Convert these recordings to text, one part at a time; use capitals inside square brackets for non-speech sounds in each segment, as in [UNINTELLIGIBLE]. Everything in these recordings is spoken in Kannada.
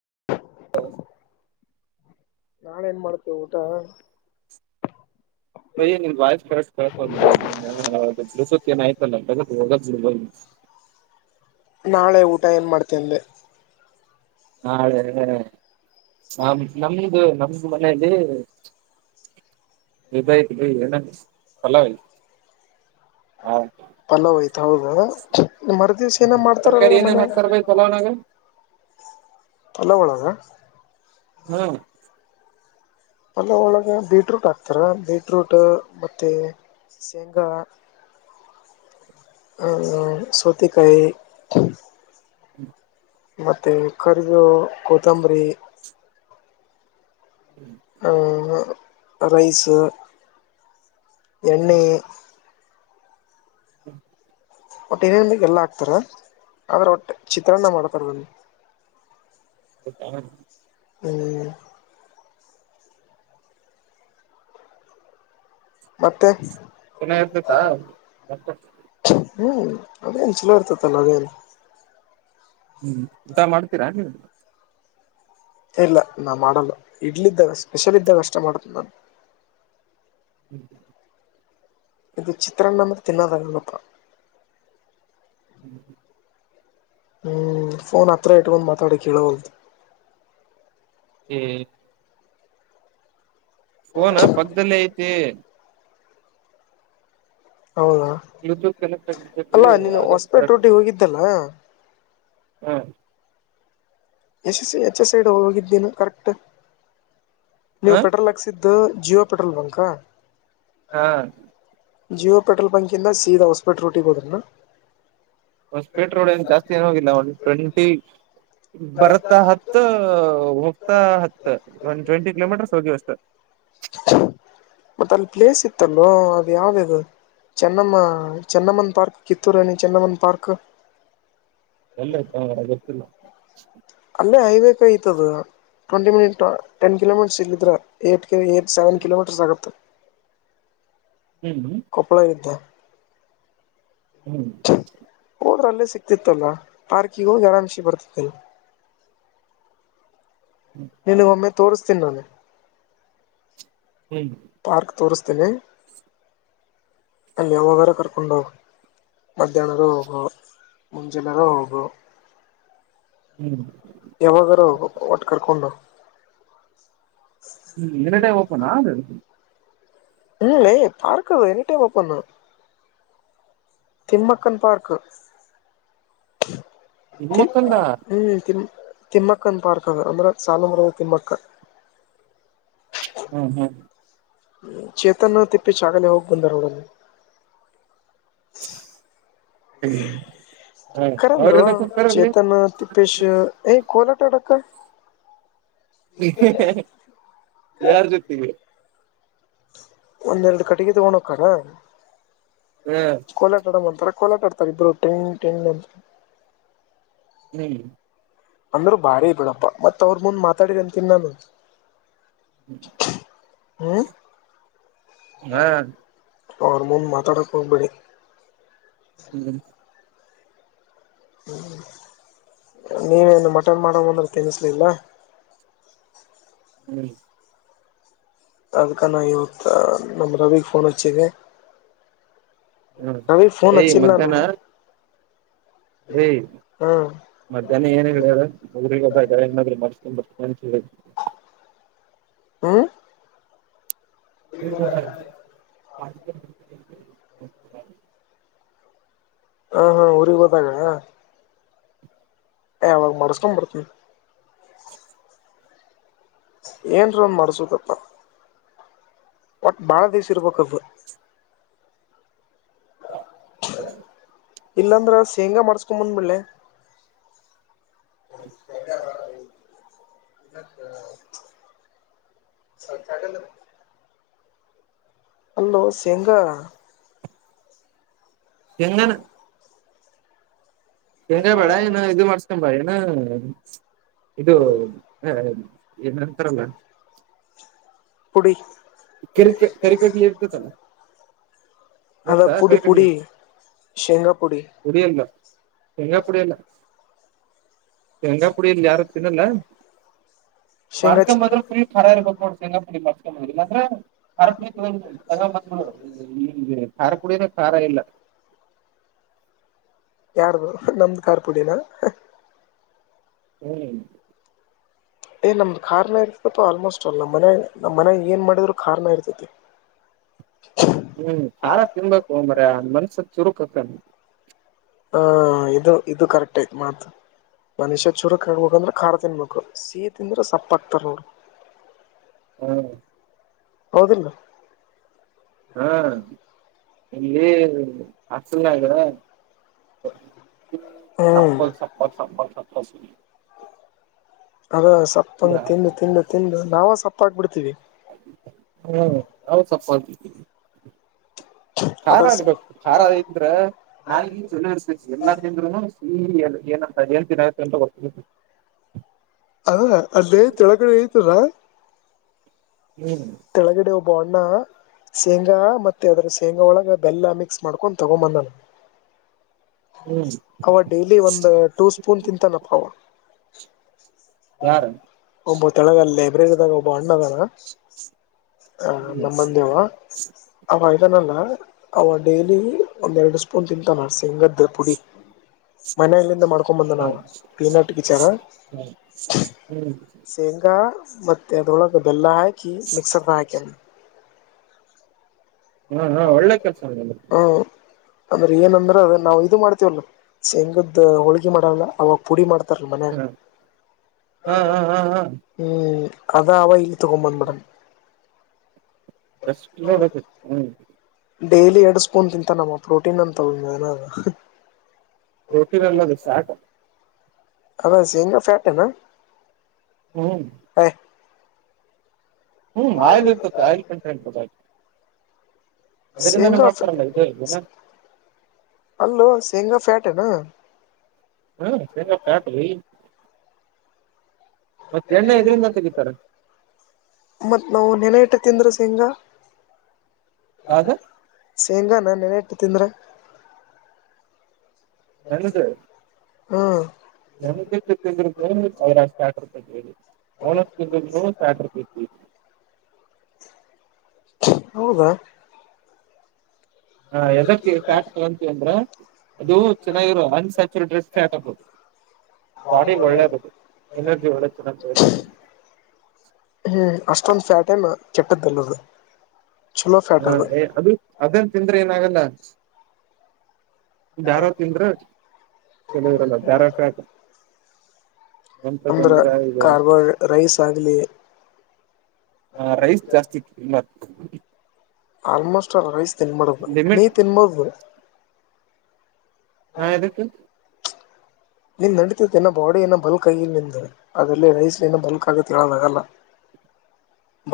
ಉಮ್ಮ್ [UNINTELLIGIBLE] ನಾ ಏನ್ ಮಾಡ್ತೇವೆ ಊಟ [INAUDIBLE] ಏನಿಲ್ಲ ವಾಯಸ್ ಸರಿಯಾಗಿ ಕೇಳಿಸಲ್ಲ [UNINTELLIGIBLE] ಬ್ಲೂಟೂತ್ ಏನಾಯಿತಲ್ಲ ನಾಳೆ ಊಟ ಏನ್ ಮಾಡ್ತೀಯಾ ಅಂದೆ ನಾಳೆ ನ ನಮ್ದು ನಮ್ದ ಮನೇಲಿ ನಿಯ ಚಲ್ಲವ ಹಾ [UNINTELLIGIBLE] ಪಲಾವ್ ಆಯ್ತು ಹೌದಾ ಮರ ದಿವ್ಸ ಏನ ಮಾಡ್ತಾರಲ್ವಾ ಮನೆ ಚಲಣಾಗ ಅಲ್ಲ ಒಳಗ ಹ್ಮ ಅಲ್ಲ ಒಳಗೆ ಬೀಟ್ರೂಟ್ ಹಾಕ್ತಾರೆ ಬೀಟ್ರೂಟ್ ಮತ್ತೆ ಶೇಂಗಾ ಸೌತೆಕಾಯಿ ಹ್ಮ ಮತ್ತು ಕರಿಬು ಕೋತ್ತಂಬರಿ ಹ್ಞೂ ರೈಸ ಎಣ್ಣೆ ಹ್ಮ ಒಟ್ಟು ನೇನು ಬಗ್ ಎಲ್ಲ ಹಾಕ್ತಾರೆ ಆದರೆ ಒಟ್ಟು ಚಿತ್ರಾನ್ನ ಮಾಡ್ತಾರೆ ಬಂದು ಉಮ್ಮ್ [INAUDIBLE] ಹ್ಮ ಮತ್ತೆ ಪುನಃ ಇರ್ತತಾ [INAUDIBLE] ಹ್ಮ್ ಅದೇನ್ ಚಲೋ ಇರ್ತತಲ್ಲ ಅದೇನು ಹ್ಮ್ ಊಟ ಮಾಡ್ತೀರಾ ನೀವು ಇಲ್ಲ ನಾ ಮಾಡಲ್ಲ ಇಡ್ಲಿ ಇದ್ದಾಗ ಸ್ಪೆಷಲ್ ಇದ್ದಾಗ ಅಷ್ಟ ಮಾಡತ ನಾನು ಹ್ಮ್ ಇದು ಚಿತ್ರಾನ್ನ ತಿನ್ನೋದಾಗಲ್ಲಪ್ಪಾ ಹ್ಮ್ ಹ್ಮ ಹ್ಮ್ ಫೋನ್ ಹತ್ರ ಇಟ್ಕೊಂಡು ಮಾತಾಡಿ ಕೇಳೋ ಹ್ಮ ಫೋನ್ ಪಕ್ಕದಲ್ಲಿ ಐತಿ ಹೌದಾ ಬ್ಲೂಟೂತ್ ಕನೆಕ್ಟ್ ಆಗಿ ಆಗ ಕರೆಕ್ಟ್ ಇಲ್ಲ [INAUDIBLE] ಹಾಂ ಯಶಸ್ ಎಚ್ ಎಸ್ ಸೈಡ್ ಹೋಗಿದ್ದೀನು ಕರೆಕ್ಟ್ ಹಾ ನೀವು ಪೆಟ್ರೋಲ್ ಹಾಕ್ಸಿದ್ದ ಇದು ಜಿಯೋ ಪೆಟ್ರೋಲ್ ಬಂಕಾ ಹಾಂ ಜಿಯೋ ಪೆಟ್ರೋಲ್ ಬಂಕಿಂದ ಸೀದ ಹಸ್ಪಟ್ರ ರಟ್ಟಿಗೆ ಹೋದಾ ಒಂದು ಸ್ಪೀಟ್ರೋ ಜಾಸ್ತಿ ಏನ ಹೋಗಿಲ್ಲ ಒಂದು ಟ್ವೆಂಟಿ ಬರ್ತಾ ಹತ್ತು ಹೋಗ್ತಾ ಹತ್ತ ವನ್ನ ಟ್ವೆಂಟಿ ಕಿಲೋಮೀಟರ್ಸ್ ಹೋಗಿ ಅಷ್ಟು ಮತ್ತ ಅಲ್ಲಿ ಪ್ಲೇಸ್ ಇತ್ತಲ್ಲೋ ಅದು ಯಾವ್ಯಾಗ ಚೆನ್ನಮ್ಮ ಚೆನ್ನಮ್ಮನ್ ಪಾರ್ಕ್ ಕಿತ್ತೂರುಾಣಿ ಚೆಮ್ಮನ್ ಪಾರ್ಕ್ ಎಲ್ಲೈತು ಮರೆಯ ಗೊತ್ತಿಲ್ಲ ಅಲ್ಲೇ ಹೈವ ಕೈತದ ಟ್ವೆಂಟಿ ಮಿನಿಟ್ ಟೆನ್ ಕಿಲೋಮೀಟರ್ ಸಿಗಿದ್ರ ಎಂಟು ಏಳು ಕಿಲೋಮೀಟರ್ ಆಗುತ್ತೆ ಹ್ಮ್ ಹ್ಮ ಕಪ್ಪಳ ಇದ್ಧ ಹ್ಞೂ ಹೋದ್ರೆ ಅಲ್ಲೇ ಸಿಕ್ಕಿತ್ತಲ್ಲ ಪಾರ್ಕಿಗ್ ಹೋಗಿ ಆರಂಭಿಸಿ ಬರ್ತಿದ್ರಿ ನಿನಗ ಒಮ್ಮೆ ತೋರಿಸ್ತೀ ನಾನು ಹ್ಮ್ ಪಾರ್ಕ್ ತೋರಿಸ್ತೀನಿ ಅಲ್ಲಿ ಯಾವಾಗ ಕರ್ಕೊಂಡು ಮಧ್ಯಾಹ್ನರು ಹೋಗು ಮುಂಜಿಲ್ಲರುೂ ಹೋಗು ಹ್ಞೂ ಯಾವಾಗರುೂ ಒಟ್ಟು ಕರ್ಕೊಂಡು ಎನಿ ಟೈಮ್ ಓಪನ್ ಅದು ಹ್ಮಲ್ಲ ಪಾರ್ಕದು ಎನಿ ಟೈಮ್ ಓಪನ್ ತಿಮ್ಮಕ್ಕನ್ ಪಾರ್ಕ್ತಿ ಮತ್ತೊಂದ ಹ್ಮ್ ತಿ ನಿಮ್ಮಪ್ಪನ ಪಾರ್ಕ್ ಅಂದ್ರೆ ಸಾಲುಮರದ ತಿಮ್ಮಕ್ಕ ಹ್ಮ್ ಹ್ಮ್ ಚೇತನ ತಿಪ್ಪೇಸ್ವಾಮಿ ಹೋಗಿ ಬಂದರೆ ಹ ಕರ ಬ್ರೋ ಅವ್ರದ ಕುತಾರಲ್ಲಿ ಚೇತನ್ನು ತಿಪ್ಪೇಶಿ ತಿಪ್ಪೇಶ ಕೋಲಟಡಕ್ಕೆ ಯಾರ್ ಜೊತೆಗೆ ಒಂದೆರಡು ಕಟ್ಟಿಕೊಂಡು ಹ್ಮ ಕೋಟಡ ಅಂತಾರೆ ಕೋಲಾಟಡ್ತಾರೆ ಇಬ್ರುಟ್ರೈನ್ ಟೈನ್ ಅಂತ ನೀ ಈ ಅಂದ್ರೆ ಬಾರೆ ಬಿಡಪ್ಪ ಮತ್ತೆ ಹಾರ್ಮೋನ್ ಮಾತಾಡಿದ್ರೆ ಅಂತ ನಾನು ಹ್ಮ್ ಹ್ಮ್ ಹಾ ಅವರ ಮುಂದೆ ಮಾತಾಡಬೇಡಿ ಹ್ಮ್ ಹ್ಮ್ ನೀವೇನು ಮಟನ್ ಮಾಡ ಅಂದ್ರೆ ತಿನ್ಸಲಿಲ್ಲ ಹ್ಮ್ ಅದಕ ನ ಇವತ್ತು ನಮ್ಮ ರವಿಗೆ ಫೋನ್ ಹಚ್ಚಿದೆ ಹ್ಮ್ ಅವನಿಗೆ ಫೋನ್ ಏಯ್ ಹಚ್ಚಿಲ್ಲ ನಾನು ಹ ಹ್ಮ್ ಮಧ್ಯಾಹ್ನ ಏನ ಹೇಳ ಮಗಿಗೆಏ್ರ ಮಿಸಸ್ಕೊ ಬರ್ ಹಾ ಹ [UNINTELLIGIBLE] ಹಾ ಹಾ ಊರಿಗೆ ಹೋದಾಗ ಎ ಅವಾಗ್ ಮಾಡಸ್ಕೊ ಬರ್ತೀನಿ [UNINTELLIGIBLE] ಏನ್ರ ಒಂದ ಮಾಡ್ಸದಪ್ಪ ಒಟ್ ಬಾಳ ದಿವಸ ಇರ್ಬೇಕ್ದು ಹ [UNINTELLIGIBLE] ಇಲ್ಲಾಂದ್ರ ಶೇಂಗಾ ಮಾಡ್ಸ್ಕೊ ಬಂದ್ ಬಿಡ್ಲೇ ಶೇಂಗಾ [UNINTELLIGIBLE] ಅ [UNINTELLIGIBLE] ಸಾಕಾಗಲ್ಲ. ಅಲ್ಲೋ ಸೇಂಗಾ ಎಂಗನ ಏನು ಬೇಡ ಏನ ಬೇಡ ಇನ ಇದು ಮಾಡಸ್ಕೊ ಬಾ ಏನ ಇದು ಏನಂತಾರಲ್ಲ ಹುಡಿ ಕರಿ ಕರಿಕೋತಿ ಏರಿ ಕೂತಾಳ ಅದ ಪುಡಿ ಪುಡಿ ಶೇಂಗಾ ಪುಡಿ ಪುಡಿಲ್ಲ ಶೇಂಗಾ ಪುಡಿಲ್ಲ ಶೇಂಗಾ ಪುಡಿ ಇಲ್ಲೆ ಯಾರ ತಿನ್ನಲ್ಲ ಶೇಂಗಾ ಮಾಡಿಕೆಂಬ ಚ ಬರುವಂತ್ರಿ ಇನ್ ಯಾರಿರಿಗ ಗೊತ್ತ ನೋಡ ಶೇಂಗಾಪುಡಿರ್ಕೊಂಡಿಲ್ಲ [UNINTELLIGIBLE] ಹಗೆ ಖಾರ ಪುಡಿನೂ ಖಾರ ಇಲ್ಲ. ಯಡದ ನಮ್ದು ಕಾರ್ ಪುಡಿನ ಹ್ಮ್ ಏ ನಮ್ದು ಕಾರಾರ್ನ ಇರ್ತಪ್ಪ ಆಲ್ಮೋಸ್ಟ್ ಅಲ್ ನಮ್ಮ ಮನೆಗ ನಮ್ಮ ಮನೆಗ ಏನ್ ಮಾಡಿದ್ರು ಕಾರನೆ ಇರ್ತೈತಿ. [UNINTELLIGIBLE] ಹ್ಮ್ ಖಾರ ತಿನ್ಬೇಕು ಮಾರಾಯ ಅಂದ್ ಮನುಷ್ಯ ಚುರುಕ ಅಕ್ಕನ ಹ ಇದು ಇದು ಕರೆಕ್ಟ್ ಆಯ್ತು ಮಾತು ಮನುಷ್ಯ ಚೂರುಕ್ ಆಗ್ಬೇಕಂದ್ರ ಖಾರ ತಿನ್ಬೇಕು ಸಿಹಿ ತಿಂದ್ರೆ ಸಪ್ಪಾಕ್ತಾರ್ ಅವರು [UNINTELLIGIBLE] ಹ್ಮ ಹೌದಿಲ್ಲ ಹಾ ಇಲ್ಲಿ ಹಾಸ್ಟೆಲ್ನ್ಯಾಗ ಸ ಹ್ಮ್ ಸಪ್ಪ ಸಪ್ಪ ಸಪ್ಪ ಸಪ್ಪ ಸುಲಿ ಅದ ಸಪ್ಪಂದ ತಿಂದು ತಿಂದು ತಿಂದು ನಾವೇ ಸಪ್ಪಾಗ್ಬಿಡ್ತೀವಿ. ಹ್ಮ್ ಅವ ಸಪ್ಪಗತಿವಿ ಖಾರ ಅದ್ರ ಆಗ್ಬೇಕು ಖಾರ ಇದ್ರೆ ನಾಲಿಗಿ ಸರ್ ಎಲ್ಲಾ ತಿನ್ನು ಏ ಏನ್ನ್ ಆಯ ಅಂತ [UNINTELLIGIBLE] ಹೌದ ಅಲ್ಲೇ ತಳಗಡೆ ಐತಲ್ಲ ಹ್ಮ್ ತಳಗಡೆ ಒಬ್ಬ ಅಣ್ಣ ಶೇಂಗಾ ಮತ್ತೆ ಅದ್ರ ಶೇಂಗಾ ಒಳಗ ಬೆಲ್ಲ ಮಿಕ್ಸ್ ಮಾಡ್ಕೊಂಡ್ ತಗೊ ಬಂದಾನ ಹ್ಮ್ ಅವ ಡೈಲಿ ಒಂದು ಟೂ ಸ್ಪೂನ್ ತಿಂತಾನಪ್ಪ ಅವ ಯಾರ ಒಬ್ಬವ ತೆಳಗ ಅಲ್ಲಿ ಲೈಬ್ರರಿದಾಗ ಒಬ್ಬವ ಅಣ್ಣ ಅದಾನ ಅ ಹ್ಮ್ ನಮ್ಮದೀವ ಅವ ಇದನಲ್ಲ ಅವ ಡೈಲಿ ಒಂದೆರಡು ಸ್ಪೂನ್ ತಿಂತಾನ ಶೇಂಗದ ಪುಡಿ. ಮನೆಯಲ್ಲಿದ ಮಾಡ್ ಹ್ಮ ಹ್ಮ ಹ್ಮ್ ತೆಂಗಾ ಮತ್ತುತ್ತ ಅದರೊಳಗೆ ಬೆಲ್ಲ ಹಾಕಿ ಮಿಕ್ಸರ್ದ ಹಾಕ್ಯಲ್ಲ ಹಾ ಹಾ ಒಳ್ಳೆ ಕೆಲ್ಸ ಹಾಂ ಅಂದ್ರೆ ಏನಂದ್ರೆ ಅದು ನಾವು ಇದು ಮಾಡ್ತೀವಲ್ಲ ಶೇಂಗದ್ದು ಹೋಳಿಗೆ ಮಾಡಂದ ಅವಾಗ ಪುಡಿ ಮಾಡ್ತಾರಲ್ ಮನೆ ಹ್ಮ್ ಹಾ ಹಾ ಹಾ ಹಾ ಹ್ಮ್ ಅದ ಅವ ಇಲ್ ತಗೊ ಬಂದ್ ಮೇಡಮ್ ದಷ್ಟ ಕಿಲೋ ಬೇಕು ಹ್ಞೂ ಡೇಲಿ ಎರಡು ಸ್ಪೂನ್ ತಿಂತಾನಮ್ಮ ಪ್ರೋಟೀನ್ ಅಂತ ರೋಟಿರೆಲ್ಲದು ಸಾಕ ಅದ್ ಹೆಂಗ ಫ್ಯಾಟ್ನಾ ಹ್ಮ್ ಹ್ಮ್ ಆಯ್ಲ್ ಇರ್ತ ಆ್ ಕಂಟ ಹಬೋ ಆಯ್ ಸೇಂಗಾ ಮಾಡ್ತಾರಲ್ಲ ಇದೇ ಹ್ಮ್ ಅಲ್ಲೋ ಸೇಂಗಾ ಫ್ಯಾಟ್ ಹಾ ಶೇಂಗಪ್ಪ ಹಾಟ ಮತ್ತೆ ಎಣ್ಣೆ ಇದ್ರಿಂದ ತೆಗಿತಾರ ಮತ್ತು ನಾವು ನೆನೆ ಹಿಟ್ಟು ತಿಂದ್ರ ಸಿಂಗ ಯಾವ್ದ ಶೇಂಗ ನಾ ನ ಇಟ್ಟು ತಿಂದ್ರೆ ಹ್ಮ್ ನಮಗೆಷ್ಟ ತಿಂದ್ರ ಅವರ ಸ್ಯಾಟ್ರ ತಟ್ಟರಿ ಓನ ತಿಂದ್ರ ಸ್ಯಾಟರ್ವಿ ಹೌದಾ ಹಾ ಎದಕ್ಕೆ ಪ್ಯಾಟ್ ತಂತೀ ಅಂದ್ರ ಅದು ಚೆಾಗಿರುವ ಒಂದ್ ಹಚ್ಚಿರ ಡ್ರೆಸ್ ಹಾಕಬಹುದು ಬಾಲಿ ಒಳ್ಳ ಎನರ್ಜಿ ಒಳ ಚ ನಗ ಹ್ಮ್ ಅಷ್ಟೊ್ ಫ್ಯಾಟ ನ್ ಕೆಟ್ಟದ್ದಲ್ಲದ ಹಾ ಅದು ಅದನ್ ತಿಂದ್ರೆ ಏನಾಗಲ್ಲ ಯಾರಾವ ತಿಂದ್ರ ಕೆಲಿದರಲ್ಲ ಯಾರಕ ಅಂದ್ರೆ ಕಾರ್ಬೋ ರೈಸ್ ಆಗಲಿ ಹಾ ರೈಸ್ ಜಾಸ್ತಿ ಮ ಆಲ್ಮೋಸ್ಟ್ ರೈಸ್ ತಿನ್ಬಾರ ನೀ ಲಿಮಿಟ್ ತಿನ್ಬೋದ ಹಾ ಇದದಕ್ಕೆ ನಿನ್ ನಡತೈತಿನ್ನೋ ಬಾಡಿ ಏನೋ ಬಲ್ಕ್ ಆಗಿ ನಿ ಅದ್ರಲ್ಲಿ ರೈಸ್ ಏನೋ ಬಲ್ಕ್ ಆಗೆ ಹೇಳೋದಾಗಲ್ಲ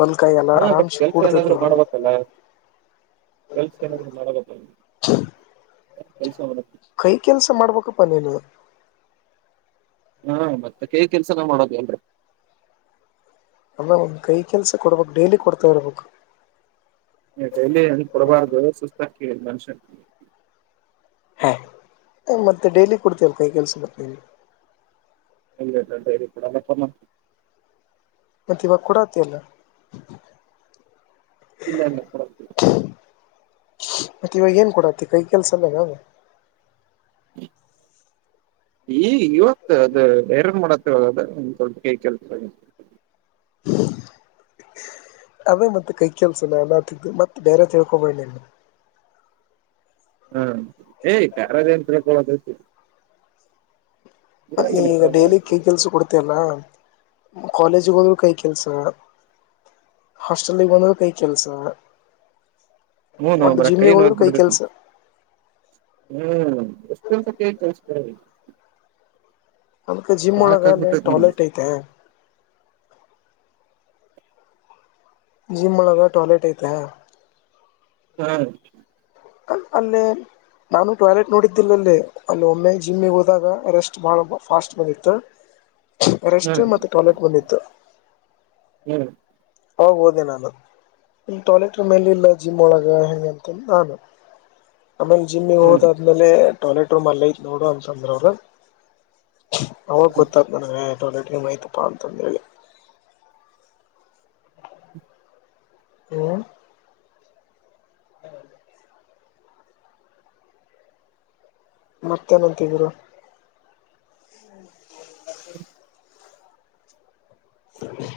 ಬಲ್ಕ ಎಲ್ಲ ಹ ಬಟ್ ಆರಾಮಸ ಕೆಲ್ಸ ಕುಡತ ಏನಾದ್ರು ತ ಮಾಡ್ಬೇಕಲ್ಲ ಕೆಲ್ಸ ಏನಾದ್ರು ಮಾಡಬೇಕ ಕೆಲ್ಸ ಮಾಡ ಕೈ ಕೆಲ್ಸ ಮಾಡ್ಬೇಕಪ್ಪ ನೀನು ಹಾ ಮತ್ತೆ ಕೇ ಕೆಲ್ಸನ ಮಾಡೋದ್ ಅಲ್ರರಿ ಅಲ್ಲ ಒಂದ್ ಕೈ ಕೆಲ್ಸ ಕೊಡ್ಬೇಕಕ್ ಡೈಲಿ ಕೊಡ್ತಾ ಇರ್ಬೇಕು ಡೈಲಿ ಕೊಡಬಾರ್ದು ಸುಸ್ತಾ ಮನುಷ್ಯ ಹಾಂ ಮತ್ತೆ ಡೈಲಿ ಕೊಡ್ತೀವವೆ ಕೈ ಕೆಲ್ಸ ಬತ ನಿವು ಇಲ್ಲಡೈ ಇ ಅಲ್ಲ ಮತ್ತೆ ಇವಾಗ ಕೊಡತಿ ಎಲ್ಲ ಇಲ್ಲಲ್ಲ ಕೊರ ಮತ್ತೆ ಇವಾಗ ಏನ್ ಕೊಡತಿ ಕೈ ಕೆಲ್ಸಲ್ಲ ನ ಈ ಇವತ್ತು ಅದು ಬೇರನ್ ಮಾಡತ್ತವ ಒಂದು ಸ್ವಲ್ಪ ಕೆಲ್ಸ ಅದೇ ಮತ್ತೆ ಕೈ ಕೆಲ್ಸನ ಮತಿದ್ದು ಮತ್ತೆ ಬೇರೆ ತಿಳ್ಕೊಬೇ ನೀನು ಹಾ ಏಯ್ ಖಾರದಂಕಳ [UNINTELLIGIBLE] ಅ ನೀ ಈಗ ಇದ್ರಾಗೇನೈತ ಮಾರಾಯ ಡೈಲಿ ಕೈ ಕೆಲ್ಸ ಕೊಡ್ತಯಲ್ಲ ಕಾಲೇಜಿಗೆ ಹೋದರು ಕೈ ಕೆಲ್ಸ ಹಾಸ್ಟೆಲ್ಗೆ ಬೋಂದ್ರು ಕೈ ಕೆಲ್ಸ ಹ್ಞೂ ನೋ ಒಟ್ಟ ಮಾರಾಯ ಜಿಮ್ಮಿಗೆ ನೋಯ್ ಹೋದರು ಕೈ ಬಿಡ್ತೈತಿ ಕೆಲ್ಸ ಹ್ಮ್ ಎಷ್ಟೊಂದುಸತಿ ಕಲ್ಸ್ತ ಅದ್ಕ ಜಿಮ್ ಒಳಗ ಸಾಕಾಗ್ಬಿಟ್ಟೈತಿ ನನ್ಗೆ ಟಾಯ್ಲೆಟ್ ಐತೆ ಜಿಮ್ ಮಾಡೊದು ಟಾಯ್ಲೆಟ್ ಐತಾ ಹ್ಮ್ ಅಲ್ಲೇ ನಾನು ಟಾಯ್ಲೆಟ್ ನೋಡಿದ್ದಿಲ್ಲ ಅಲ್ಲಿ ಅಲ್ಲಿ ಒಮ್ಮೆ ಜಿಮ್ಮಿಗೆ ಹೋದಾಗ ರೆಸ್ಟ್ ಮಾಡೋ ಪಾಸ್ಟ್ ದಿತ್ತು ರೆಸ್ಟ್ ಹ್ಮ್ ಮತ್ತೆ ಟಾಯ್ಲೆಟ್ ಬಂದಿತ್ತು ಹ್ಮ್ ಹೋಗ್ಬೋದೇನ ಅದು ಇಲ್ ಟಾಯ್ಲೆಟ್ ರೂಮ್ ಮೇಲೆ ಇಲ್ಲ ಜಿಮ್ ಒಳಗ ಹೆಂಗ ಅಂತ ನಾನು ಆಮೇಲೆ ಜಿಮ್ಮಿಗೆ ಹ್ಮ್ ಹೋದಾದ್ಮೇಲೆ ಟಾಯ್ಲೆಟ್ ರೂಮ್ ಅಲ್ಲ ಐತ್ ನೋಡು ಅಂತಂದ್ರ ಅವರು ಅವಾಗ ಹ್ಮ್ ಗೊತ್ತತ್ ನನಗೆ ಟಾಯ್ಲೆಟ್ ರೂಮ್ ಆಯ್ತಪ್ಪಾ ಅಂತಂದ ಹೇಳಿ ಹ್ಮ್ ಹೌದು ಮತ್ತೆ ಏನಂತಿದ್ರು ಹ್ಮ್ [INAUDIBLE]